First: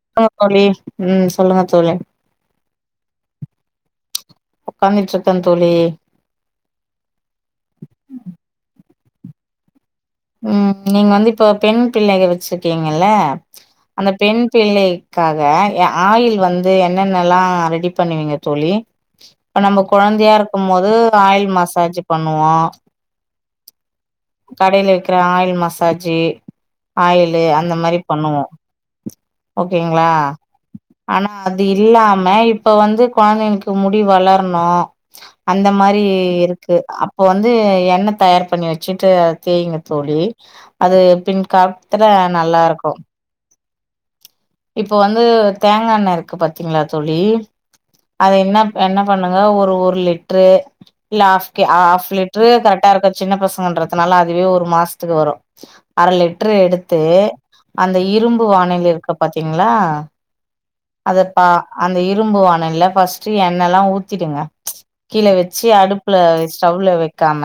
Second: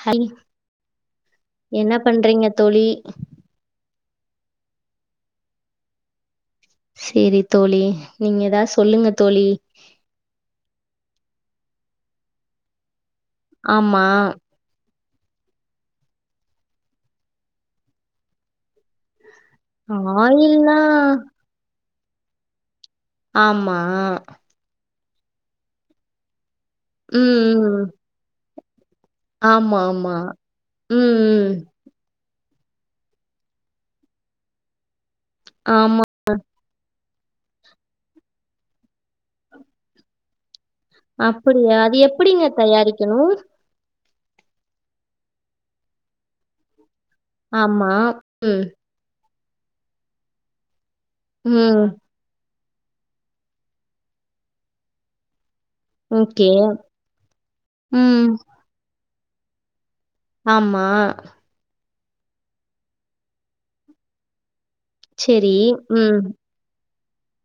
Hello ஆமா தோழி ம் சொல்லுங்க என்ன தோழி பண்றீங்க தோழி ஒக்காந்துட்ருக்க தோழி செரி தோழி நீங்க ஏதாது சொல்லுங்க தோழி ம் நீங்க வந்து இப்போ வந்து பெண் பிள்ளைய வச்சிருக்கீங்கல்ல ஆமா. அந்த பெண் பிள்ளைக்காக எ ஆயில் வந்து என்னென்னலா ரெடி பண்ணுவீங்க தோழி இப்ப நம்ம கொழந்தையா இருக்கும் ஆயில்னா போது ஆயில் மசாஜ் பண்ணுவோ ஆமா கடைல விக்கிற ஆயில் மசாஜு ஆயிலு ம். அந்த ம். மாரி பண்ணுவோ ஓகேங்ளா ஆமாமா. ம். ஆனா ம். அது இல்லாம இப்ப வந்து கொழந்தைக்கு முடி வளர்ணு அந்த மாரி ஆமா. இரு க்கு அப்போ வந்து எண்ண தயார் பண்ணி வச்சுட்டு தேயுங்க தோழி அது பின் அப்படியா? அது காத்துல எப்படிங்க நல்லா இருக்கு தயாரிக்கணும்? இப்போ வந்து தேங்கா எண்ண இருக்கு பாத்தீங்ளா தோழி ஆமா. அது ம். என்னாப் என்னா பண்ணுங்க ஒரு ஒரு லிட்ரு இல்ல ஹாஃப்க்கே ம். ஹாஃப் லிட் ட்ரு கரெக்ட்டா இருக்கு சின்ன பசங்கன்றதுனால அதுவே ஒரு மாசத்துக்கு வரு அர ஓகே. லிட்ரு எடுத்து அந்த ம். இரும்பு வானல் இருக்கு பாத்தீங்ளா ஆமா அதப் பா அந்த இரும்பு வானல்ல ஃபஸ்ட்டு எண்ணல்லா ஊத்திடுங்க கீழ சரி. வெச்சி அடுப்புல ம். வச் ஸ்டௌல வெக்காம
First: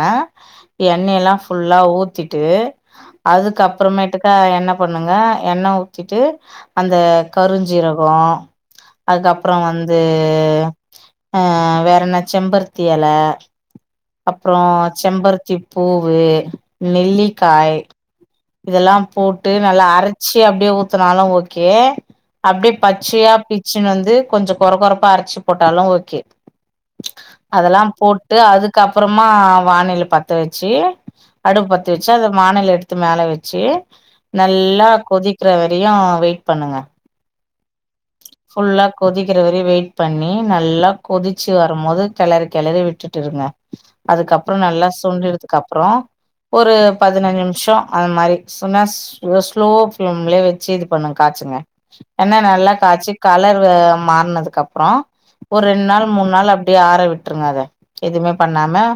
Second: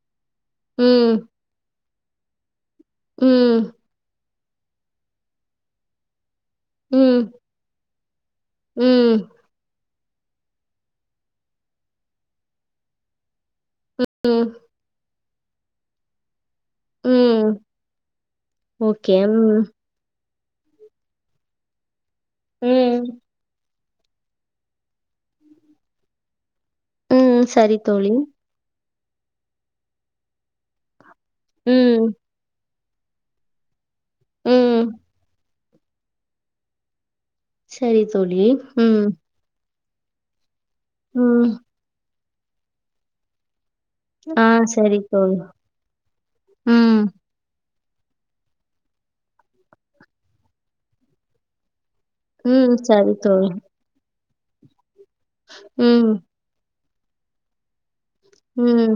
ம். எண்ணெயல்லா ஃபுல்லா ஊத்திட்டு ம். அதுக்கப்றமேட்டுக்கா என்ன பண்ணுங்க எண்ண ஊத்திட்டு அந்த ம். கருஞ் ஜீரகொ ம். அதுக்கப் ப்றொ வந்தூ ஆ வேற என்ன செம்பருத்தி எல ம். அப்றோ செம்பருத்தி பூவு ம். நெல்லிக்காய் இதல்லாம் ஓகே. போட்டு ம். நல்லா அரச்சு அப்டியே ஊத்துனாலு ஓகே அப்டே ம். பச்சையா பிச்சுனு வந்து கொஞ்சொ கொற கொறப்பா அரச்சுப் போட்டாலு ஓகே ம். சரி அதல்லாம் தோழி. போட்டு அதுக்கப்றமா வானல பத்த வச்சு அடுப் பத்த ம். வச்சு அத வானல எடுத்து மேல வச்சு ம். நல்லா கொதிக் ற வரையு வெயிட் பண்ணுங்க சரி தோழி ம் க்கிற வரயு வெயிட் பண்ணி நல்லா ம் கொதிச்சு வரம்போது கெளறி கெளறி விட்டுட்டு இருங்க ஆ அதுக்கப்றவ நல்லா சரி தோழி சுண்டுடதுக்கப்றொ ஒரு ம் பதினஞ்சு நிம்ஷொ அது மாரி சுன்னாஸ் ஸ்லோ ஃப்ளேம்லயே வச்சு இது பண்ணுங் காச்சுங்க எண்ண நல்லா ம் காச்சி சரி தோழி கலரு மாறுனதுக்கப்றொ ஒரு ரெண்ட் நாள் ம் மூண் நாள் அ ப்படியே ஆற விட்ருங்க அத எதுவ்மே பண்ணாம ம்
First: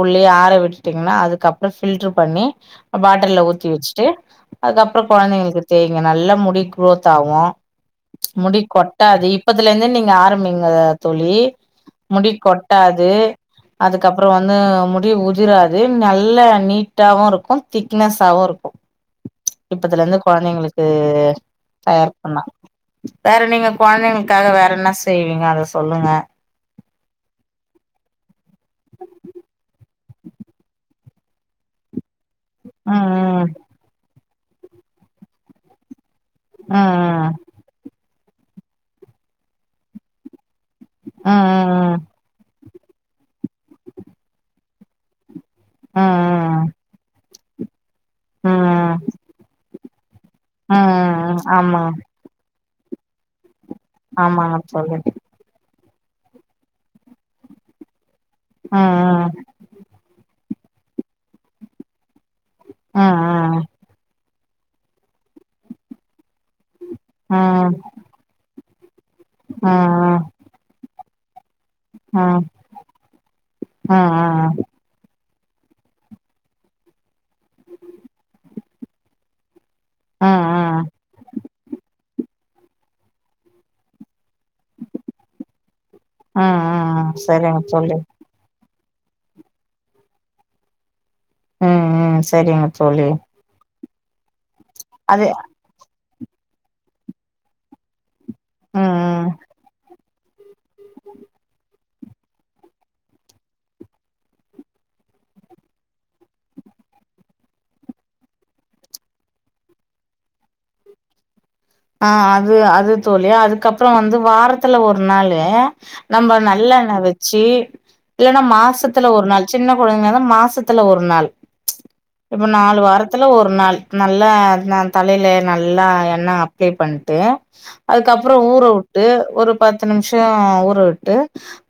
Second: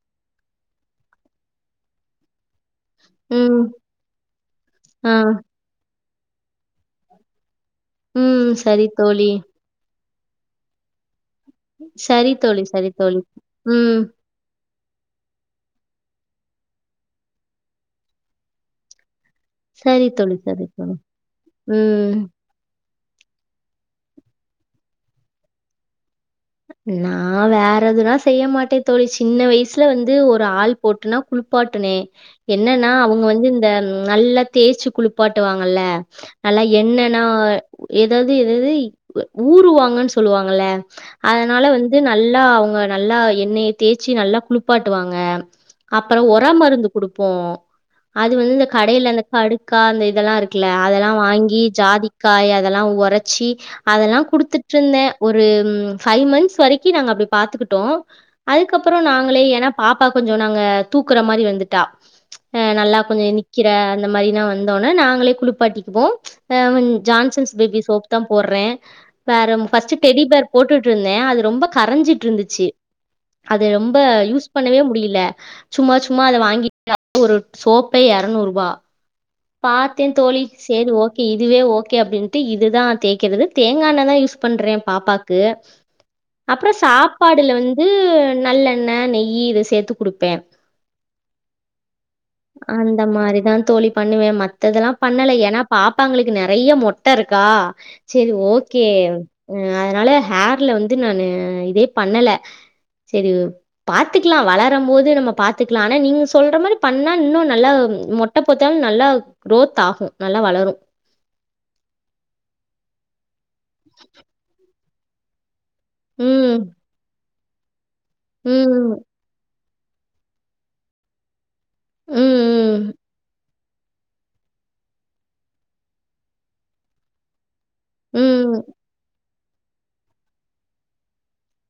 உள்ளயே ஆற விட்டுட்டீங்கன்னா அதுக்கப்றொ ஃபில்ட்ரு பண்ணி ட்டல்ல ம் ஊத்தி வெச்சுட்டு அது அப்றொ ஆ கொழந்தைங்களுக்கு தேய்ங்க நல்லா முடி குரோத் ஆகு ம் முடி சரி கொட்டாது தோழி இப்பதுலேந்தே நீங்க ஆரம்பிங்க தோழி முடி சரி தோழி சரி கொட்டாது தோழி ம் அதுக்கப் றொ வந்து முடி உதிராது நல்ல நீட்டாவு இருக்கு திக் க்னஸாவு இருக்கு சரி இப்பதுலேந்து தோழி சரி கொழந்தைங்களுக்கு தோழி தயார் ம் பண்ணா வேற நீங்க கொழந்தைங்களுக்காக வேற என்ன செய்வீங்க அத சொல்லுங்க நா வேற எதுனா செய்ய மாட்டே தோழி சின்ன வயஸ்ல வந்து ஒரு ஆள் போட்டுனா குளிப்பாட்டுனே என்னன்னா அவுங்க ம் வந்து இந்த நல்லா தேய்ச்சு குளிப்பாட்டுவாங்கல்ல நல்லா எண்ண நா ம் ஏதாவ்து எதாவ்து ஊறுவாங்கன் சொல்லுவாங்கல்ல ம் அதுனால வந் ம் து நல்லா அவ்ங்க நல்லா எண்ணெய தேய்ச்சி நல்லா குளிப்பாட்டுவாங்க அப்பறொ ஒர ம் மருந்து குடுப்போ அது வந்து இந்த ம் கடையில அந்த கடுக்கா அந்த இதெல்லா இரு க்குல ம் ம் ம் ம் ம் அதெல்லா ம் ம் வாங்கி ஆமா ஜாதிக்காய் அதெல்லா ஒரச்சி அதெல்லா ஆமாங்க தோழி குடுத்துட்ருந்தே ஒரு ஃபைவ் மந்த்ஸ் வரைக்கு நாங்க அப்படி பாத்துக்கிட்டோ அதுக்கப்புற ம் நாங்களே ஏனா பாப்பா கொஞ்ச நாங்க தூக்கற மாரி வந்துட்டா அ நல்லா ம் கொஞ்ச நி ம் க்கிற அந்த மாரிலா வந்தோனே நாங்களே குளிப்பாட்டிக்குவோ ஏ ம் ஜான்சன்ஸ் ம் பேபி சோப் தா போடறே வேற ம் ஃபஸ்ட்டு ம் டெடி பேர் போட்டுட்ருந்தே அது ரொம்ப ம் ம் ம் கரைஞ்சிட்ருந்துச்சு அத ம் ரொம்ப யூஸ் பண்ணவே முடியல சும்மா சும்மா அத வாங்கி ஒரு சோப்பே எரநூறுவா பாத்தே ம் தோழி ம் ம் சேரி ஓகே இதுவே ஓகே அப்படின்ட்டு இதுதா தேக்கறது தேங்கா எண்ணெதா யூஸ் பண்றே பாப்பாக்கு அப்ற ம் சாப்பாடுல சரிங்க வந்து தோழி நல்லெ ண்ண நெய்யி இது சேத்து குடுப்பே ம் ம் சரிங்க அந்த தோழி மாரிதான் தோழி பண்ணுவே மத்ததெல்லா அது பண்ணல ஏன்னா பாப்பாங்களுக்கு நெறைய மொட்ட இருக்கா செரி ஓகே ம் ம் அதனால ஹேர்ல வந்து நானு இதே பண்ணல செரி பாத்துக்லா வளரம் போது நம்ம பாத்துக்லா ஆனா நீங்க சொல்ற மாரி பண்ணா இன்னு நல்ல மொட்ட பொட் டாலு நல்லா க்ரோத் ஆகு நல்லா வளரு ஆ அது அது தோழி அதுக்கப்பற வந்து வாரத்துல ஒரு நாளு நம்ம ம் நல்லெண்ண வெச்சு இல்லன்னா ம் மாசத்துல ஒரு நாள் சின்ன குழந்தைங்கனால மாசத்துல ஒரு நாள் இப்ப நாலு ம் வாரத்துல ஒரு நாள் நல்லா ந தலைல நல்லா எண்ணெ அப்ளை பண்ட்டு அதுக்கப்புற ம் ஊற உட்டு ஒரு பத்து நிமிஷ ஊற விட்டு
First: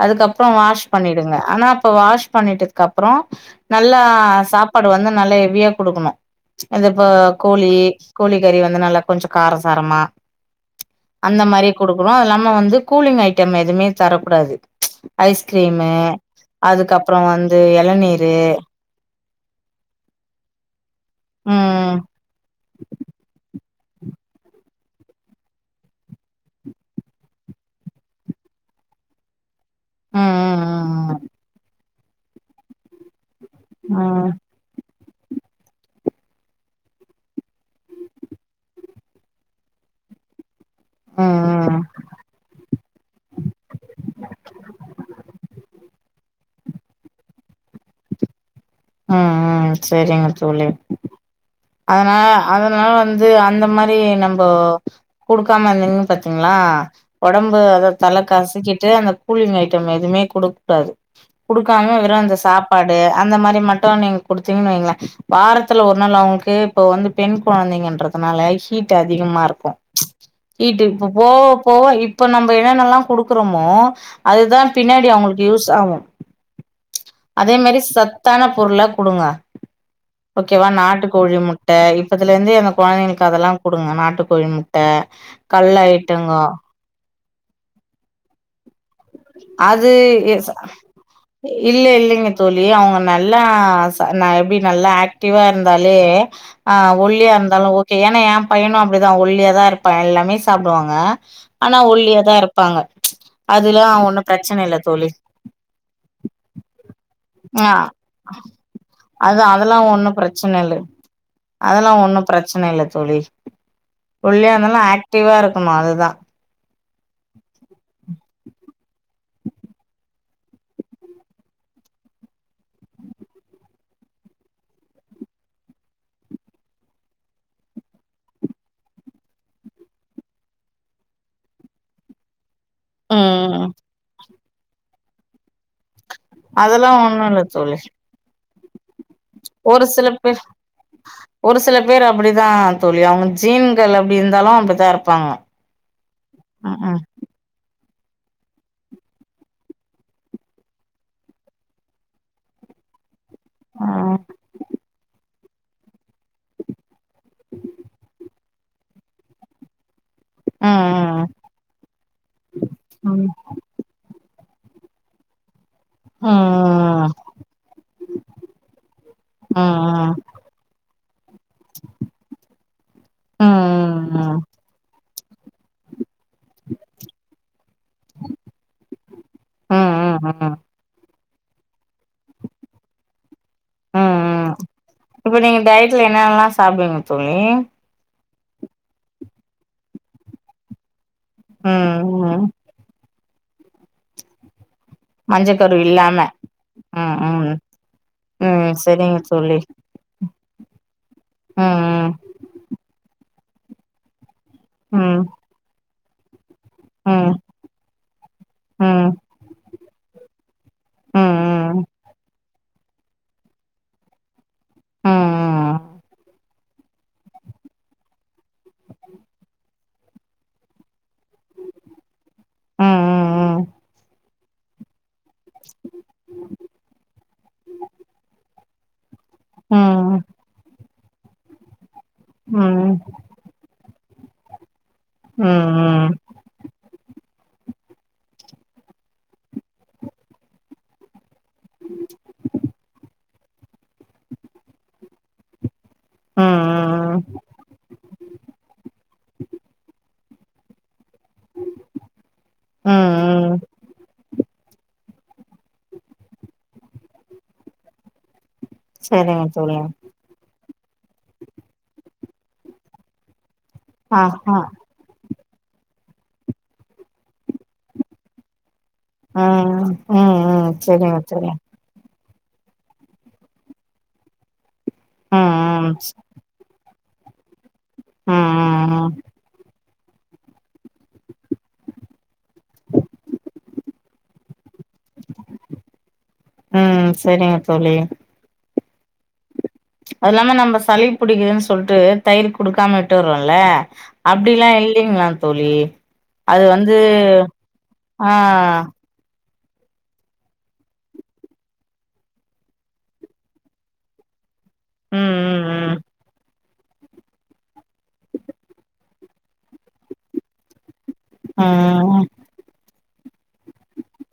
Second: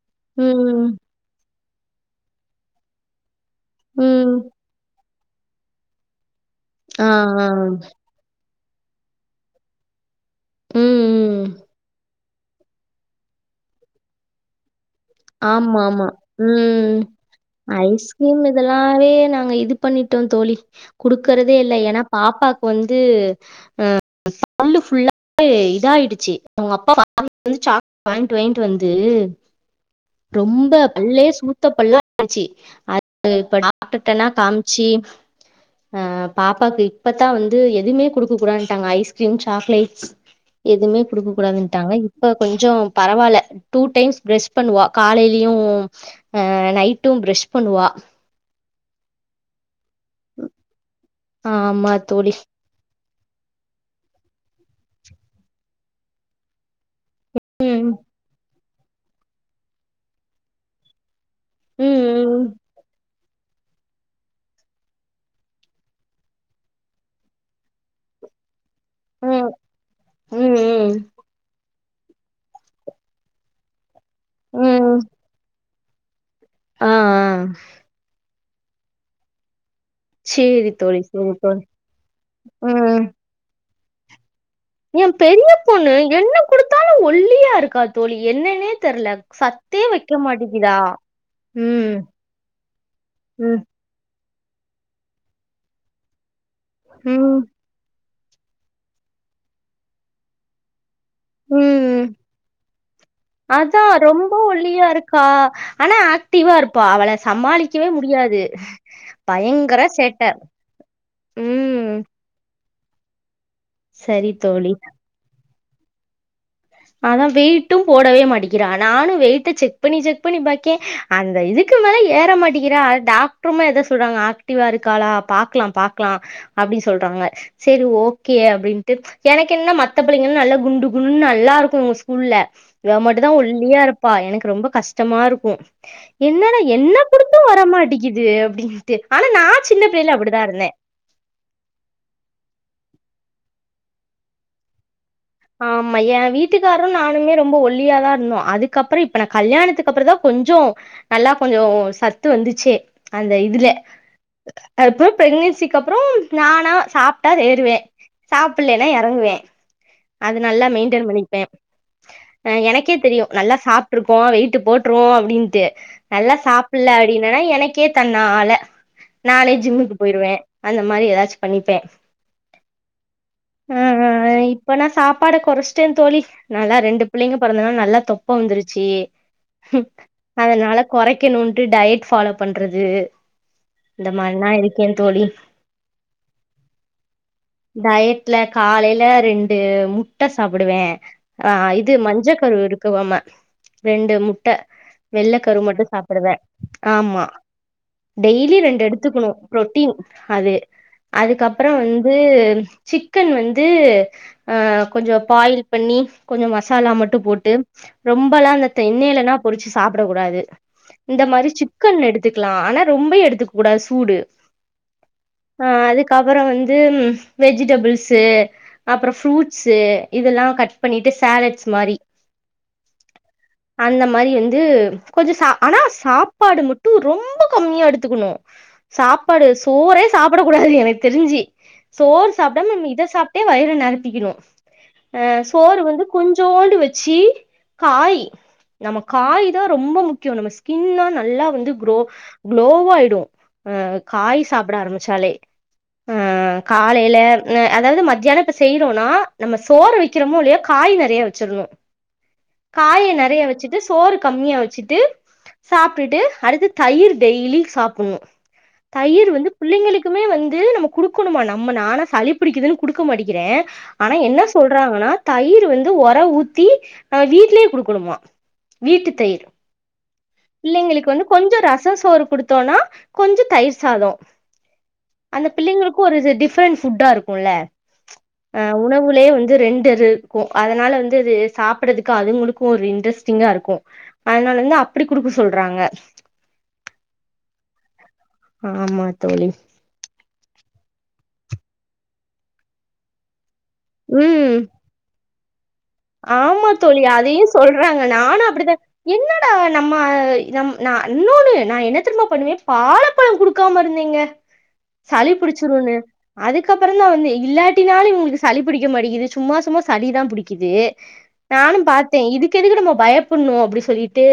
அதுக்கப்பற வாஷ் ம் ம் பண்ணிடுங்க ஆனா அப்ப வாஷ் பண்ணிட்டதுக்கப்புற நல்லா ம் சாப்பாடு வந்து நல்லா ஹெவியா குடுக்கணு அந்த இப்ப ஆ ஆ கோழி கோழி கறி வந்து நல்ல கொஞ்ச கார சாரமா ம் அந்த ம் மாரி குடுக்கணு அது இல்லாம வந்து கூலிங் ஐட்டம் எதுமே தரக்கூடாது ஆமா ஐஸ்கிரீமு ஆமா அதுக்கப்பற வந்து எளநீரு லாவே நாங்க இது பண்ணிட்டோ தோழி குடுக்கறதே இல்ல ம் ஏன்னா பாப்பாக்கு வந்து அ உள்ளு ஃபுல்லாவே இதாயிடுச்சு அவங்க அப்பா வாங்கிட்டு வந்து சாக்லெட் வாங்கிட் வாங்கிட் வந்து ம் ரொம்ப ம் பல்லே சூத்த பல்லா ஆச்சு அது இப்ப டாக்டர்ட்டெல்லா ம் காம் ச்சி ஆ பாப்பாக்கு இப்பத்தா வந்து எதுவுமே குடுக்க கூடாதுன்ட்டாங்க ஐஸ்கிரீம் சாக்லேட்ஸ் எதுவுமே ம் ம் குடுக்க ம் கூடாதுன்ட்டாங்க இப்ப கொஞ்ச பரவால்ல டூ டைம்ஸ் பிரஷ் பண்ணுவா காலையிலயு நைட்டு பிரஷ் பண்ணுவா ம் ம் செரிங்க தோழி ஆமா அதனால தோழி அதலா வந்து அந்த மாரி நம்போ குடுக்காம இருந்திங்கன்னு பாத்திங்ளா ஒடம்பு அத ம் தல கசக்கிட்டு அந்த கூலிங் ஐட்டம் எதுமே குடுக்க கூடாது குடுக்காம வெறு அந்த ம் சாப்பாடு அந்த மாரி மட் டு நீங்க குடுத்திங்கன் வைங்களே வாரத்துல ஒரு நாள் அவங்களுக்கு இப்ப வந்து பெண் கொழந்தைங்கன்றது னால ஹீட் அதிகமா ம் இருக்கு ம் ம் ஹீட் ம் இப்ப போ வ போவ இப்ப நம்ம என்னென்னல்லா குடுக்குறமோ அதுதா ம் பின்னாடி அவங்களுக்கு யூஸ் ஆவு ஆ ஆ அதே மாரி சத்தான பொருளா குடுங்க ஓகேவா சேரி தோழி நாட்டு சேரி கோழி தோழி முட்டை இப்பத்துல இருந்து அந்த ம் கொழந்தைங்களுக்கு அதெல்லா குடுங்க நாட்டுக்கோழி முட் எ பெரிய பொண்ணு என்ன குடுத்தாலு ஒல்லியா இருக்கா தோழி என்னன்னே தெர்ல சத்தே அது வைக்க மாட்டிக்கிதா இல்ல ம் இல்லைங்க தோழி அவங்க நல்லா ம் எப்படி நல்லா ஆக்டிவா இருந்தாலே ஆ ஒல்லியா ம் இருந்தாலு ஏன்னா ஏ பையனும் அப்படிதான் ஒல்லியா தான் இருப்பான் எல்லாமே சாப்பிடுவாங்க ஆனா ம் ஒல்லியா தான் இருப்பாங்க அதுல அதா அவங்க ரொம்ப ஒல்லியா இருக்கா ஆனா ஆக்டிவா இருப்பா அவள ஆ சமாளிக்கவே முடியாது அதா பயங்கர சேட்ட ம் அதெல்லாம் ஒன்னும் பிரச்சன இல்ல தோழி சரி ஒல்லியா தோழி இருந்தாலும் ஆக்டிவா இருக்கணும் அதுதான் ஆனா வெயிட்டும் போடவே மாட்டிக் நானும் வெயிட்ட செக் பண்ணி செக் பண்ணி பாக்கேன் அந்த இதுக்கு மேலே ஏற மாட்டேங்கிறா டாக்டர் ருமே அதான் சொல்றாங்க ஆக்டிவா இருக்காளா பாக்கலாம் பாக்கலாம் அப்படின்னு சொல்றாங்க சரி ஓகே அப்படின்ட்டு எனக்கு என்ன மத்த பிள்ளைங்க நல்லா குண்டு குண்டுன்னு நல்லா இருக்கும் ஸ்கூல்ல இவமட்டும் தான் ம் ஒல்லியா இருப்பா எனக்கு ரொம்ப கஷ்டமா இருக்கும் என்னடா அதெல்லா என்ன ஒண்ணு இல்ல குடுத்தும் தோழி வரமாட்டேங்குது அப்படின்ட்டு ஆனா நான் சின்ன ஒரு சில பிள்ளைையில பேர் அப்படிதான் இருந்தேன் ஒரு சில பேர் அப்படித்தான் தோழி அவங்க ஜீன்கள் அப்படி இருந்தாலும் அப்படி தான் இருப்பாங்க ஆமா ஏன் இப்ப வீட்டுக்காரும் நானுமே ரொம்ப ஒல் ஒல்லியாத இருந்தோம் அதுக்கப்புறம் இப்ப நான் கல்யாணத்துக்கு அப்புறம் தான் கொஞ்சம் நல்லா கொஞ்சம் சத்து வந்துச்சே அந்த இதுல அப்புறம் பிரெக்னன்சிக்கு அப்புறம் நானா சாப் ட்டா ஏறுவேன் சாப்பிடலன்னா இறங்குவேன் அது நல்லா மெயின்டன் பண்ணிப்பேன் எனக்கே தெரியும் நல்லா சாப் கோம் வெயிட்டு போட்டுருவோம் அப்படின்னுட்டு நல்லா சாப்பிடல அப்படின்னா எனக்கே தண்ணால நானே ஜிம்முக்கு போயிருவேன் அந்த மாறி. ஏதாச்சும் பண்ணிப்பேன் ஆ ஆ இப்பனா சாப்பாட குறைச்சிட்டேன் தோழி நால்லா ரெண்டு பிள்ளைங்க பிறந்தனா நல்லா தொப்ப வந்துருச்சு அதனால குறைக்கணும்ட்டு டயட் ஃபாலோ பண்றது இந்த ம் மாரிலா ம் இருக்கே தோழி இப்போ நீங்கள் டயட்ல என்னென்னலாம் சாப்டுவிங்க தோழி டயட்ல காலைல ரெண்டு முட்டை சாப்பிடுவேன் ஆ இது ம் மஞ்சள் ம் கரு இருக்குவாம ரெண்டு முட்ட வெள்ள கரு மஞ்சக்கரு மட்டும் இல்லாம சாப்பிடுவேன் ம் ஆமா ம் டெய்லி ம் ரெண்டு சரிங்க எடுத்துக்கணும் தோழி புரோட்டீன் அது அதுக்கப்புறம் ம் வந்து சிக்கன் வந்து ம் கொஞ்சம் பாயில் பண்ணி கொஞ்சம் மசாலா ம் மட்டும் ரொம்ப எல்லாம் இந்த ம் எண்ணெயில் எல்லா பொறிச்சு சாப்பிட கூடாது ம் இந்த மாறி சிக்கன் எடுத்துக்கலாம் ஆனா ரொம்ப எடுத்துக்க கூடாது சூடு ம் ம் ஆ அதுக்கப்புறம் வந்து வெஜிடபிள்ஸ அப்புறம் ஃப்ரூட்ஸ் இதெல்லாம் கட் பண்ணிட்டு சேலட்ஸ் மாறி ம் அந்த மாறி வந்து கொஞ்சம் ஆனா சாப்பாடு மட்டும் கம்மியா எடுத்துக்கணு சாப்பாடு ம் ம் ம் சோறே சாப்பிடக்க கூடாது எனக்கு தெரிஞ்சி சோறு சாப்பிடாம ம் இதை சாப்பிட்டே வயிறு நெறு கணும் ஆ ம் சோறு வந்து ம் கொஞ்சோண்டு வெச்சு காய் நம்ம காய் தான் ரொம்ப முக்கியம் நம்ம ஸ்கின்னும் தா நல்லா வந்து குரோ க்ளோவயிடும் ஆ காய் சாப்பிட ஆரம்பிச்சாலே ஆ ம் காலையிலஹ் அதாவது மத்தான பசி னா நம்ம சோற வைக்கிறோமோ இல்லையா காய் நிறைய வெச்ச வச்சறனும் காய நிறைய ம் வச்சுட்டு சோறு கம்மியா வெச்சுட்டு சாப்பிட்டுட்டு அடுத்து தயிர் டெய்லி சாப்பிடணும் தயிர் சரிங்க வந்து தோழி பிள்ளைங்களுக்கு க்குமே வந்து நம்ம குடுக்கணுமா நம்ம நான சளி பிடிக்குதுன்னு குடுக்க மாட்டிகிறேன் ஆனா ஆ என்ன ஆ சொல்றாங்கன்னா தயிரு வந்து ஒர ஊத்தி அ வீட்லியே குடுக்குனுமா வீட்டு தயிர் ம் ம் ம் பிள்ளைங்களுக்கு செரிங்க வந்து கொஞ்ச செரிங்க ரஸ் ரச சோறு குடுத்தோன்னா கொஞ்ச தயிர் சாதோ அந்த ம் பிள்ளைங்களுக்கு ஒரு டிஃப்ரென்ஸ் ஃபுட்டா இருக்குல்ல ம் ம் ஆ ம் உணவுலயே வந்து ரெண் டு இருக்கு அதனால வந்து அது சாப்படதுக்கு அதுங்களுக்கு ஓர் இன்ட்ரெஸ்டிங்கா இருக்கு அதனால இருந்து அப்படி குடுக்க சொல்றாங்க ம் ம் செரிங்க தோழி ஆம்மா தோழி அது இல்லாம நம்ப சளி புடிக்குதுன் சொல்ட்டு தயிர் குடுக்காம விட்டுறோல்ல ம் அப்டில்லா இல்லிங்ளா தோழி அது ஆமா வந்து தோழி அதையு சொல்றாங்க ஆ நானு அப்படித்தா என்னடா நம்ம நம் நா இன்னோன்னு நா என்ன தெர்ம்மா பண்ணுவே பாழப்பழ குடுக்காம இருந்தேங்க ம் சளி புடிச்சிருன்னு ம் அதுக் கப்புறந்தான் வந்து இல்லாட்டினாலு இவங்களுக்கு சளி புடிக்க மாட்டிகுது சும்மா சும்மா சளிதா புடிக்குது நானும் பாத்தே ம் இதுக்கு எதுக்கு நம்ம பயப்பண்ணு அப்டி சொல்லிட்டு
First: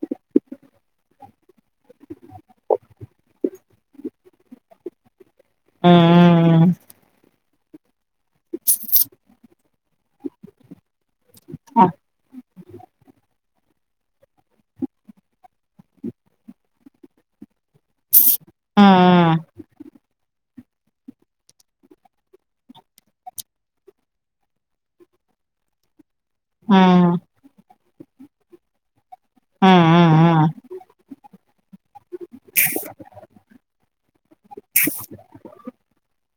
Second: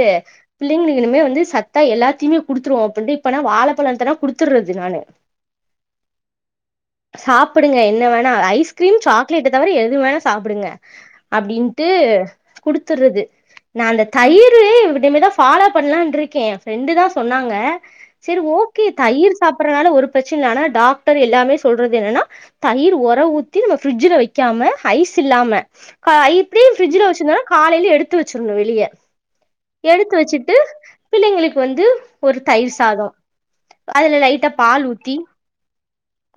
பிள்ளைங்களுக்கு இனமே வந்து சத்தா எல்லாத்தையுமே குடுத்துருவோ அப்படின்ட்டு இப்பனா வாழ பழதனா குடுத்துற்றது நானு ம் சாப்புடுங்க என்ன வேணா ஐஸ்கிரீம் சாக்லேட்டு தவர எது வேணா சாப்டுங்க அப்படின்ட்டு ம் குடுத்துறது நா அந்த தயிரு இப்படுமேதா ஃபாலோ பண்லான்ருக்கே எ ஃப்ரெண்டு தா சொன்னாங்க செர் ஓகே தயிரு ம் சாப்பற்றனால ஒரு பிரச்சன ஆனா டாக்டர் எல்லாமே சொல்றது என்னன்னா தயிர் ஒர ஊத்தி நம்ம பிஃரிட்ஜ்ல வெக்காம ஐஸ் இல்லாம ஆ இப்படியு பிரிட்ஜ்ல ம் வச்சிருந்தனா காலையில எடுத்து வச்சிர்ன்னு வெளியே எடுத்து ம் வச்சிட்டு பிள்ளைங்களுக்கு வந்து ஒரு தயிர் சாதோ அதுல லைட்டா பால் ஊத்தி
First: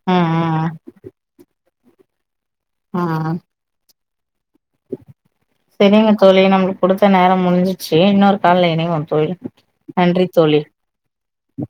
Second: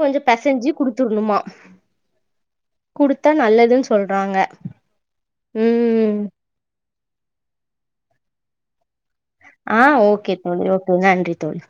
கொஞ்ச ம் பெசஞ்சு குடுத்துடணுமா குடுத்தா ம் நல்லதுன் சொல்றாங்க செரிங்க ம் தோழி நம்மளுக் குடுத்த நேரம் முடிஞ்சிச்சு இன்னொரு கால்ல இணைவோம் தோழி ஆ ஓகே தோழி ஓகே நன்றி தோழி